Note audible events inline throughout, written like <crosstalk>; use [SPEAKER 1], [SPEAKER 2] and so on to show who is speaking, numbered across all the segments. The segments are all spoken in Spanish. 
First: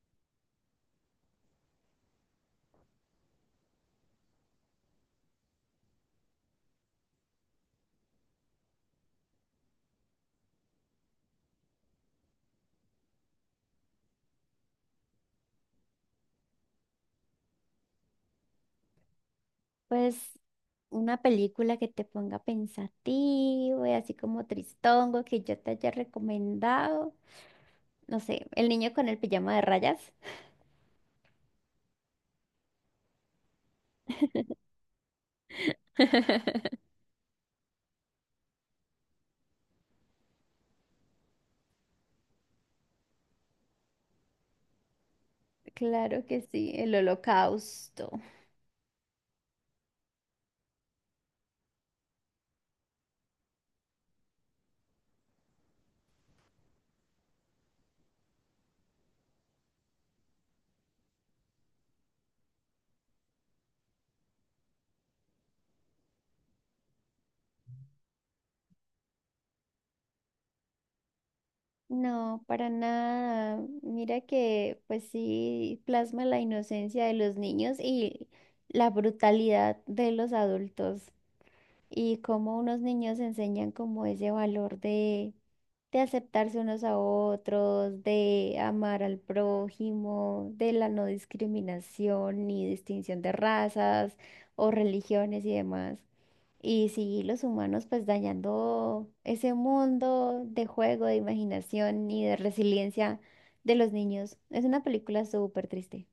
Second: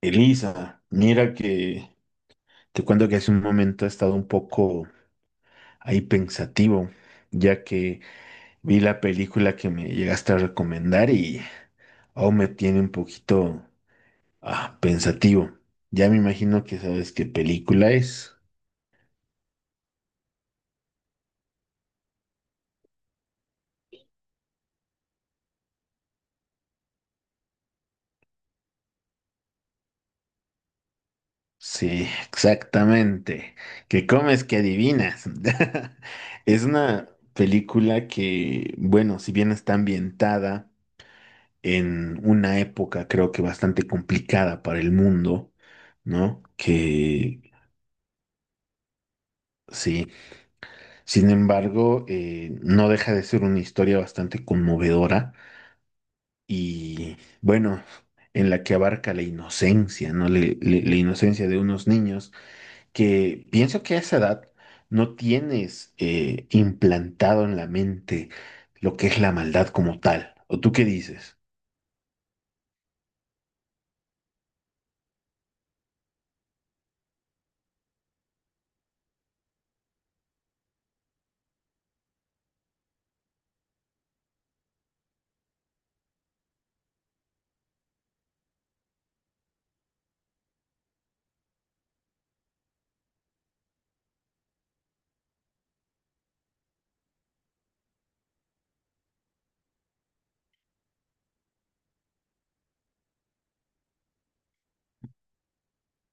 [SPEAKER 1] Elisa, mira que te cuento que hace un momento he estado un poco ahí pensativo, ya que vi la película que me llegaste a recomendar y aún me tiene un poquito pensativo. Ya me imagino que sabes qué película es.
[SPEAKER 2] Pues una película que te ponga pensativo y así como tristongo que yo te haya recomendado. No sé, El niño con el pijama de rayas.
[SPEAKER 1] Sí, exactamente. ¿Qué comes, que adivinas? <laughs> Es una película que, bueno, si bien está ambientada en una época creo que bastante complicada para el mundo,
[SPEAKER 2] Claro que
[SPEAKER 1] ¿no?
[SPEAKER 2] sí, el
[SPEAKER 1] Que
[SPEAKER 2] holocausto.
[SPEAKER 1] sí, sin embargo, no deja de ser una historia bastante conmovedora y bueno, en la que abarca la inocencia, ¿no? La inocencia de unos niños que pienso que a esa edad no tienes implantado en la mente lo que es la maldad como tal. ¿O tú qué dices?
[SPEAKER 2] No, para nada. Mira que pues sí plasma la inocencia de los niños y la brutalidad de los adultos. Y cómo unos niños enseñan como ese valor de aceptarse unos a otros, de amar al prójimo, de la no discriminación ni distinción de razas o religiones y demás. Y sí, los humanos pues dañando ese mundo de juego, de imaginación y de resiliencia de los niños. Es una película súper triste.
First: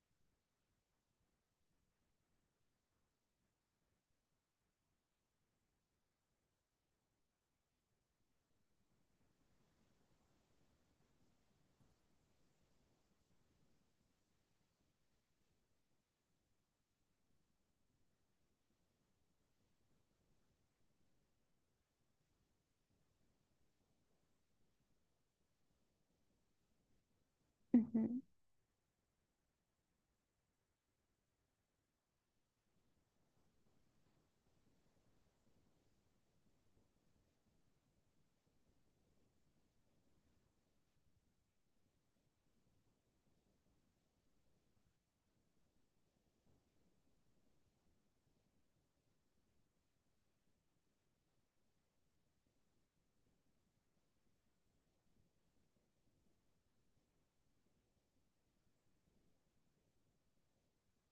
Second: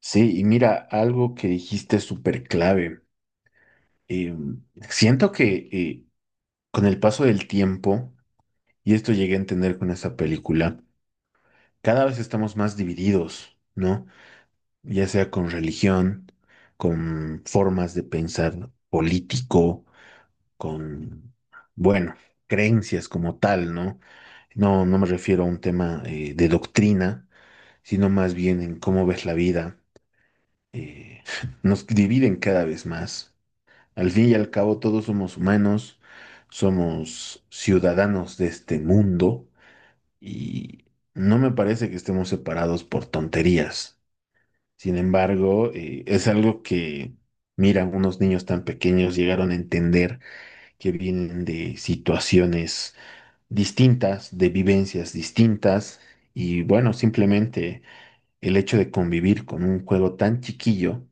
[SPEAKER 1] Sí, y mira, algo que dijiste es súper clave. eh, Siento que con el paso del tiempo, y esto llegué a entender con esta película, cada vez estamos más divididos, ¿no? Ya sea con religión, con formas de pensar político, con, bueno, creencias como tal, ¿no? No, no me refiero a un tema de doctrina, sino más bien en cómo ves la vida. eh, <laughs> Nos dividen cada vez más. Al fin y al cabo, todos somos humanos, somos ciudadanos de este mundo y no me parece que estemos separados por tonterías. Sin embargo, es algo que, mira, unos niños tan pequeños llegaron a entender que vienen de situaciones distintas, de vivencias distintas y bueno, simplemente el hecho de convivir con un juego tan chiquillo,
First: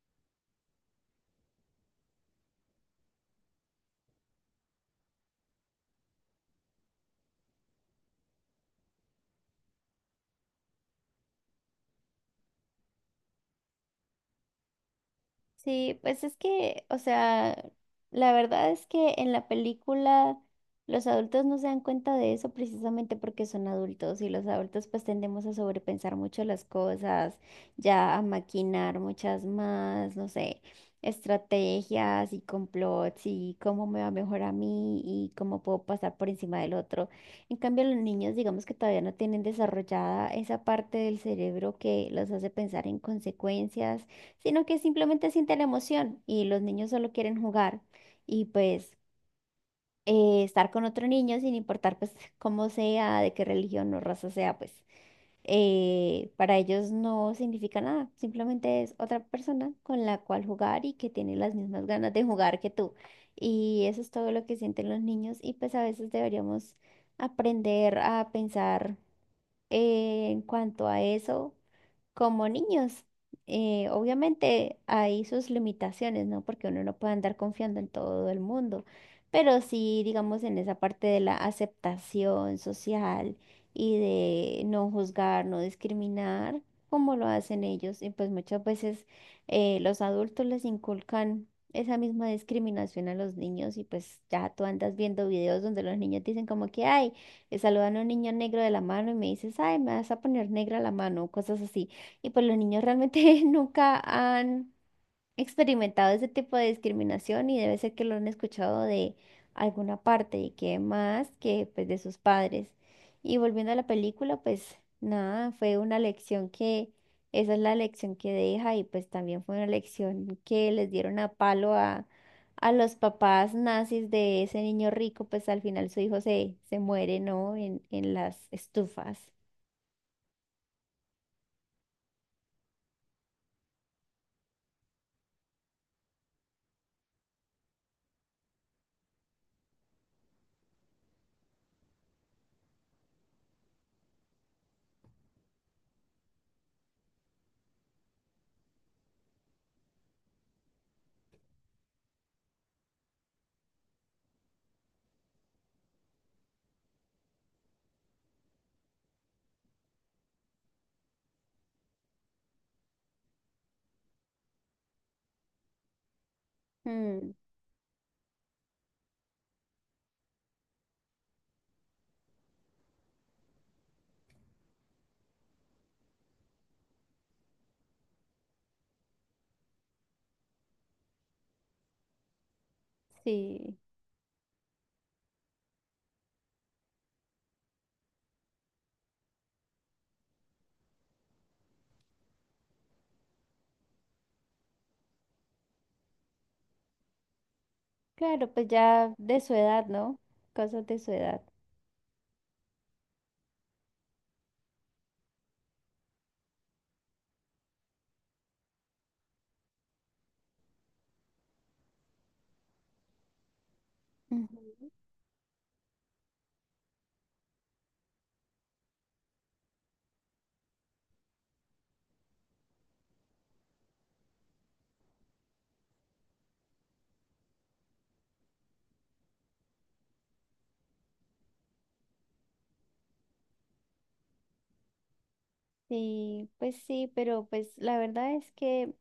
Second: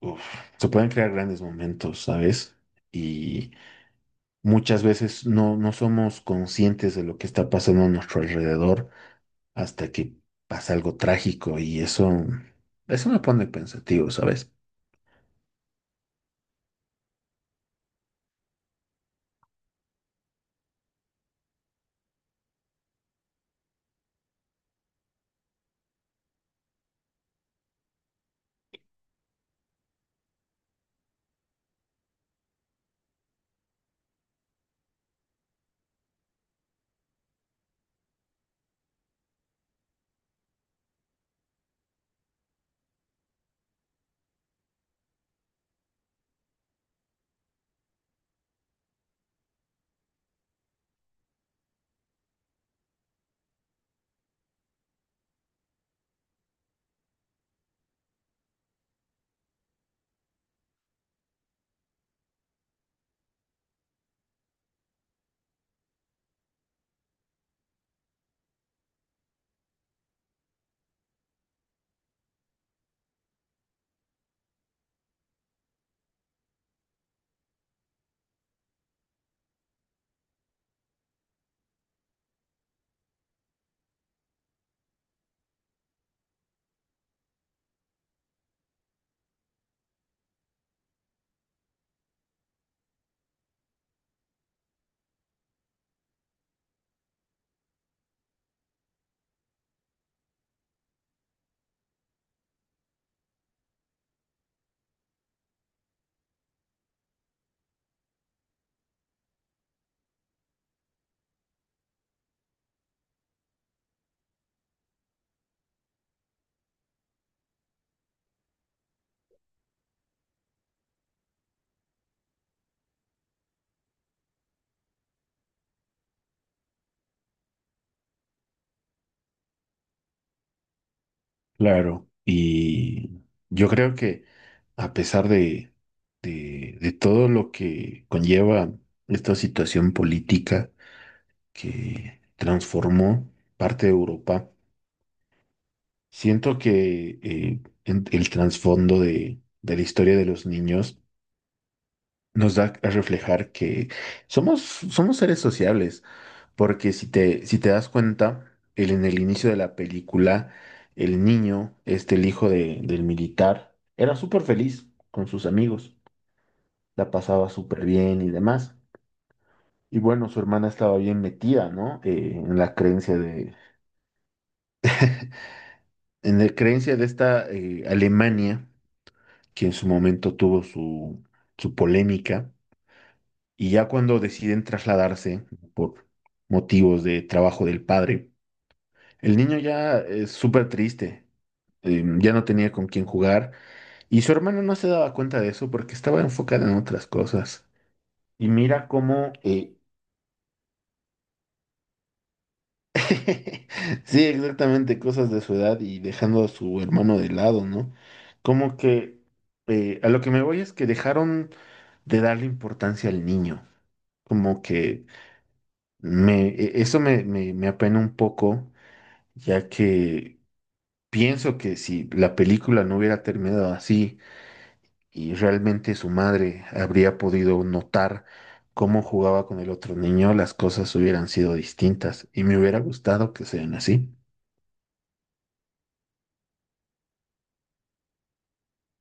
[SPEAKER 1] uf, se pueden crear grandes momentos, ¿sabes? Y muchas veces no somos conscientes de lo que está pasando a nuestro alrededor hasta que pasa algo trágico y eso me pone pensativo, ¿sabes?
[SPEAKER 2] Sí, pues es que, o sea, la verdad es que en la película los adultos no se dan cuenta de eso precisamente porque son adultos y los adultos pues tendemos a sobrepensar mucho las cosas, ya a maquinar muchas más, no sé, estrategias y complots y cómo me va mejor a mí y cómo puedo pasar por encima del otro. En cambio, los niños digamos que todavía no tienen desarrollada esa parte del cerebro que los hace pensar en consecuencias, sino que simplemente siente la emoción y los niños solo quieren jugar y pues estar con otro niño sin importar pues <laughs> cómo sea, de qué religión o raza sea, pues para ellos no significa nada, simplemente es otra persona con la cual jugar y que tiene las mismas ganas de jugar que tú. Y eso es todo lo que sienten los niños y pues a veces deberíamos aprender a pensar en cuanto a eso como niños, obviamente hay sus limitaciones, ¿no? Porque uno no puede andar confiando en todo el mundo, pero sí, digamos, en esa parte de la aceptación social y de no juzgar, no discriminar, como lo hacen ellos. Y pues muchas veces los adultos les inculcan esa misma discriminación a los niños y pues ya tú andas viendo videos donde los niños dicen como que, ay, le saludan a un niño negro de la mano y me dices, ay, me vas a poner negra la mano, o cosas así. Y pues los niños realmente <laughs> nunca han experimentado ese tipo de discriminación y debe ser que lo han escuchado de alguna parte y que más que pues de sus padres. Y volviendo a la película, pues nada, fue una lección que, esa es la lección que deja y pues también fue una lección que les dieron a palo a los papás nazis de ese niño rico, pues al final su hijo se, se muere, ¿no? En las estufas.
[SPEAKER 1] Claro. Y yo creo que a pesar de, de todo lo que conlleva esta situación política que transformó parte de Europa, siento que el trasfondo de la historia de los niños nos da a reflejar que somos seres sociables, porque si te, si te das cuenta, en el inicio de la película, el niño, este, el hijo del militar, era súper feliz con sus amigos, la
[SPEAKER 2] Mm,
[SPEAKER 1] pasaba súper bien y demás. Y bueno, su hermana estaba bien metida, ¿no? En la creencia de, en la creencia de esta Alemania, que en su momento tuvo su, su polémica. Y
[SPEAKER 2] sí.
[SPEAKER 1] ya cuando deciden trasladarse por motivos de trabajo del padre, el niño ya es súper triste, ya no tenía con quién jugar y su hermano no se daba cuenta de eso porque estaba enfocada en otras cosas. Y
[SPEAKER 2] Claro, pues
[SPEAKER 1] mira
[SPEAKER 2] ya
[SPEAKER 1] cómo,
[SPEAKER 2] de su edad, ¿no? Cosas de su edad.
[SPEAKER 1] <laughs> sí, exactamente, cosas de su edad y dejando a su hermano de lado, ¿no? Como que a lo que me voy es que dejaron de darle importancia al niño, como
[SPEAKER 2] Ujú.
[SPEAKER 1] que... Eso me apena un poco, ya que pienso que si la película no hubiera terminado así y realmente su madre habría podido notar cómo jugaba con el otro niño, las cosas hubieran sido distintas y me hubiera gustado que sean así.
[SPEAKER 2] Sí, pues sí, pero pues la verdad es que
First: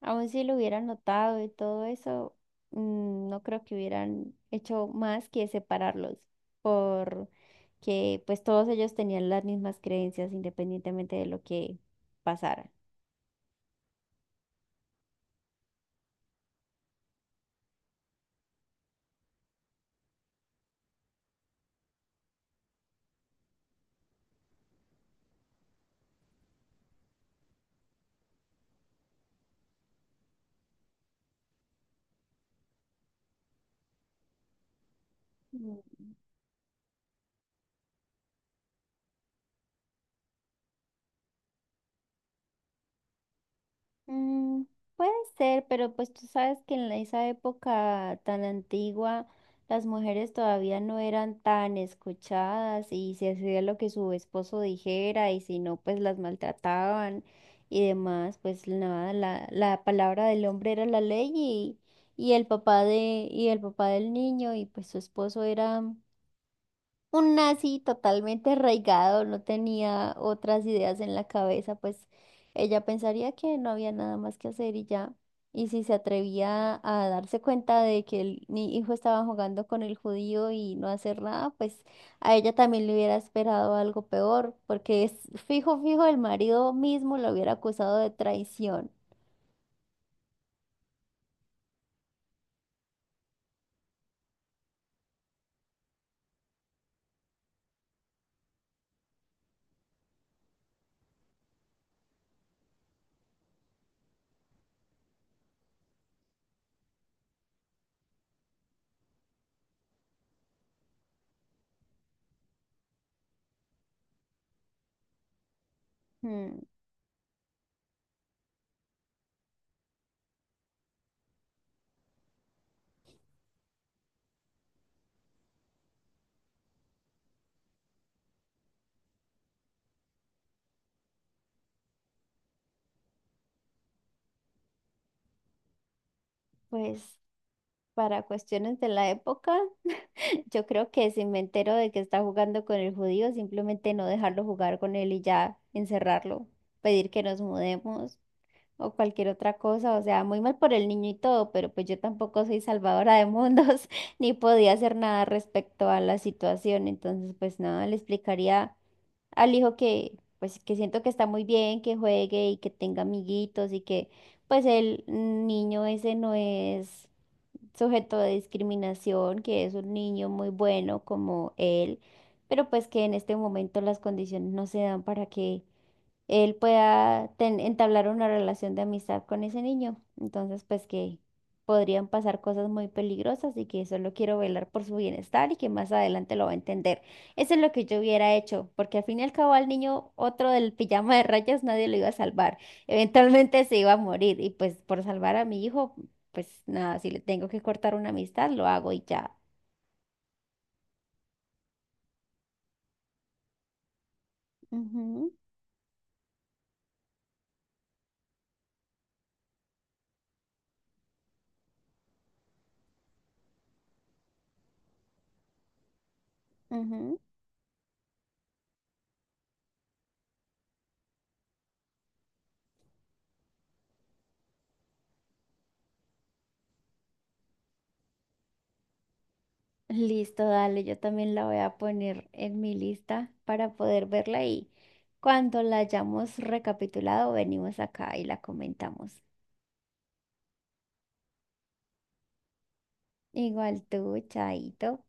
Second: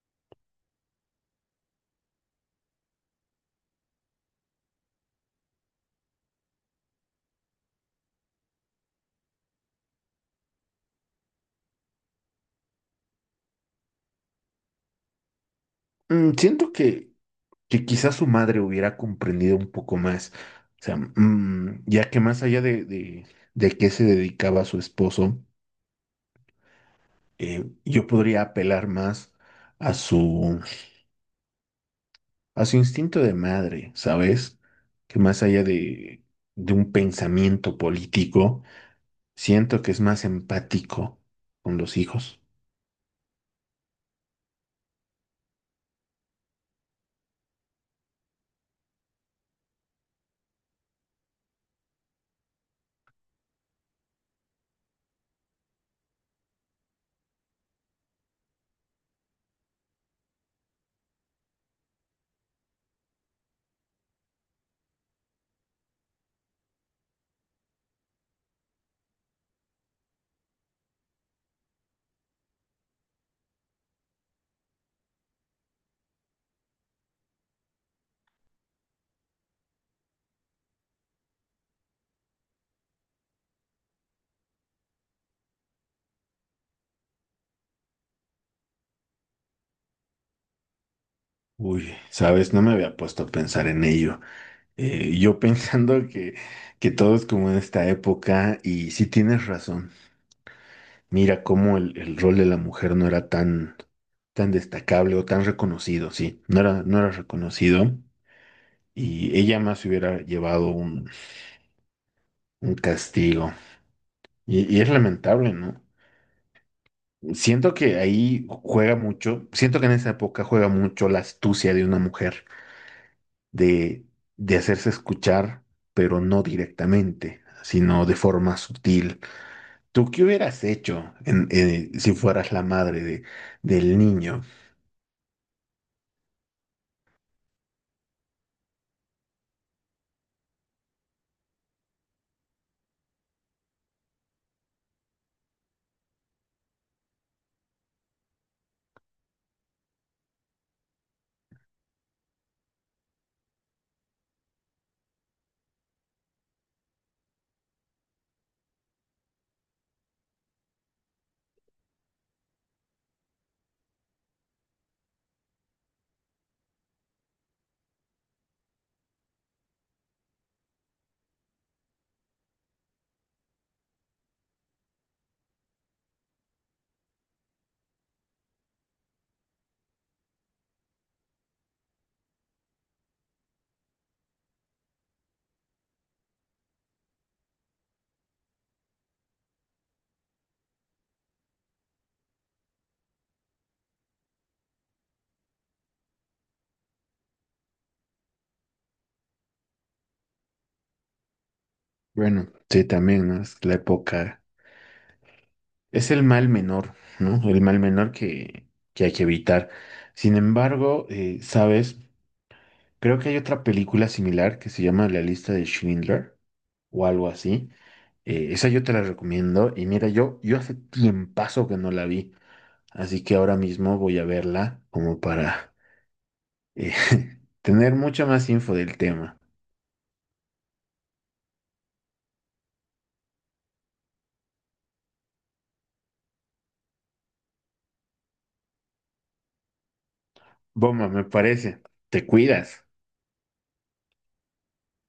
[SPEAKER 2] aun si lo hubieran notado y todo eso, mm, no creo que hubieran hecho más que separarlos, porque pues todos ellos tenían las mismas creencias independientemente de lo que pasara.
[SPEAKER 1] Mm, siento que quizás su madre hubiera comprendido un poco más, o sea, mm, ya que más allá de qué se dedicaba su esposo, yo podría apelar más a su a su instinto de madre, ¿sabes? Que más allá
[SPEAKER 2] Mm.
[SPEAKER 1] de un pensamiento político, siento que es más empático con los hijos.
[SPEAKER 2] Mm, puede ser, pero pues tú sabes que en la- esa época tan antigua las mujeres todavía no eran tan escuchadas y se hacía lo que su esposo dijera y si no pues las maltrataban y demás, pues nada, la palabra del hombre era la ley y el papá de, y el papá del niño y pues su esposo era un nazi totalmente arraigado, no tenía otras ideas en la cabeza, pues ella pensaría que no había nada más que hacer y ya. Y si se atrevía a darse cuenta de que el, mi hijo estaba jugando con el judío y no hacer nada, pues a ella también le hubiera esperado algo peor, porque es fijo, fijo, el marido mismo lo hubiera acusado de traición.
[SPEAKER 1] Uy, ¿sabes? No me había puesto a pensar en ello. Yo <laughs> pensando que todo es como en esta época, y sí tienes razón. Mira cómo el rol de la mujer no era tan destacable o tan reconocido, sí, no era reconocido. Y ella más hubiera llevado un castigo. Y es lamentable, ¿no?
[SPEAKER 2] Mm,
[SPEAKER 1] Siento que ahí juega mucho, siento que en esa época juega mucho la astucia de una mujer de, de hacerse escuchar, pero no directamente, sino de forma sutil. ¿Tú qué hubieras hecho si fueras la madre de, del niño?
[SPEAKER 2] pues para cuestiones de la época. Yo creo que si me entero de que está jugando con el judío, simplemente no dejarlo jugar con él y ya encerrarlo, pedir que nos mudemos o cualquier otra cosa. O sea, muy mal por el niño y todo, pero pues yo tampoco soy salvadora de mundos <laughs> ni podía hacer nada respecto a la situación. Entonces, pues nada, le explicaría al hijo que pues que siento que está muy bien, que juegue y que tenga amiguitos y que pues el niño ese no es sujeto de discriminación, que es un niño muy bueno como él, pero pues que en este momento las condiciones no se dan para que él pueda entablar una relación de amistad con ese niño. Entonces, pues que podrían pasar cosas muy peligrosas y que solo quiero velar por su bienestar y que más adelante lo va a entender. Eso es lo que yo hubiera hecho, porque al fin y al cabo al niño otro del pijama de rayas nadie lo iba a salvar. Eventualmente se iba a morir y pues por salvar a mi hijo, pues nada, si le tengo que cortar una amistad, lo hago y ya.
[SPEAKER 1] Bueno, sí, también, ¿no? Es la época,
[SPEAKER 2] Ujú,
[SPEAKER 1] es el mal menor, ¿no? El mal menor que hay que evitar. Sin embargo, ¿sabes? Creo que hay otra película similar que se llama La lista de Schindler o
[SPEAKER 2] ujú.
[SPEAKER 1] algo así. Esa yo te la recomiendo. Y mira, yo hace tiempazo que no la vi. Así que ahora mismo voy a verla como para eh, <laughs> tener mucha más info del tema.
[SPEAKER 2] Listo, dale, yo también la voy a poner en mi lista para poder verla y cuando la hayamos recapitulado, venimos acá y la comentamos.
[SPEAKER 1] Bomba, me parece. Te cuidas.
[SPEAKER 2] Igual tú, Chaito.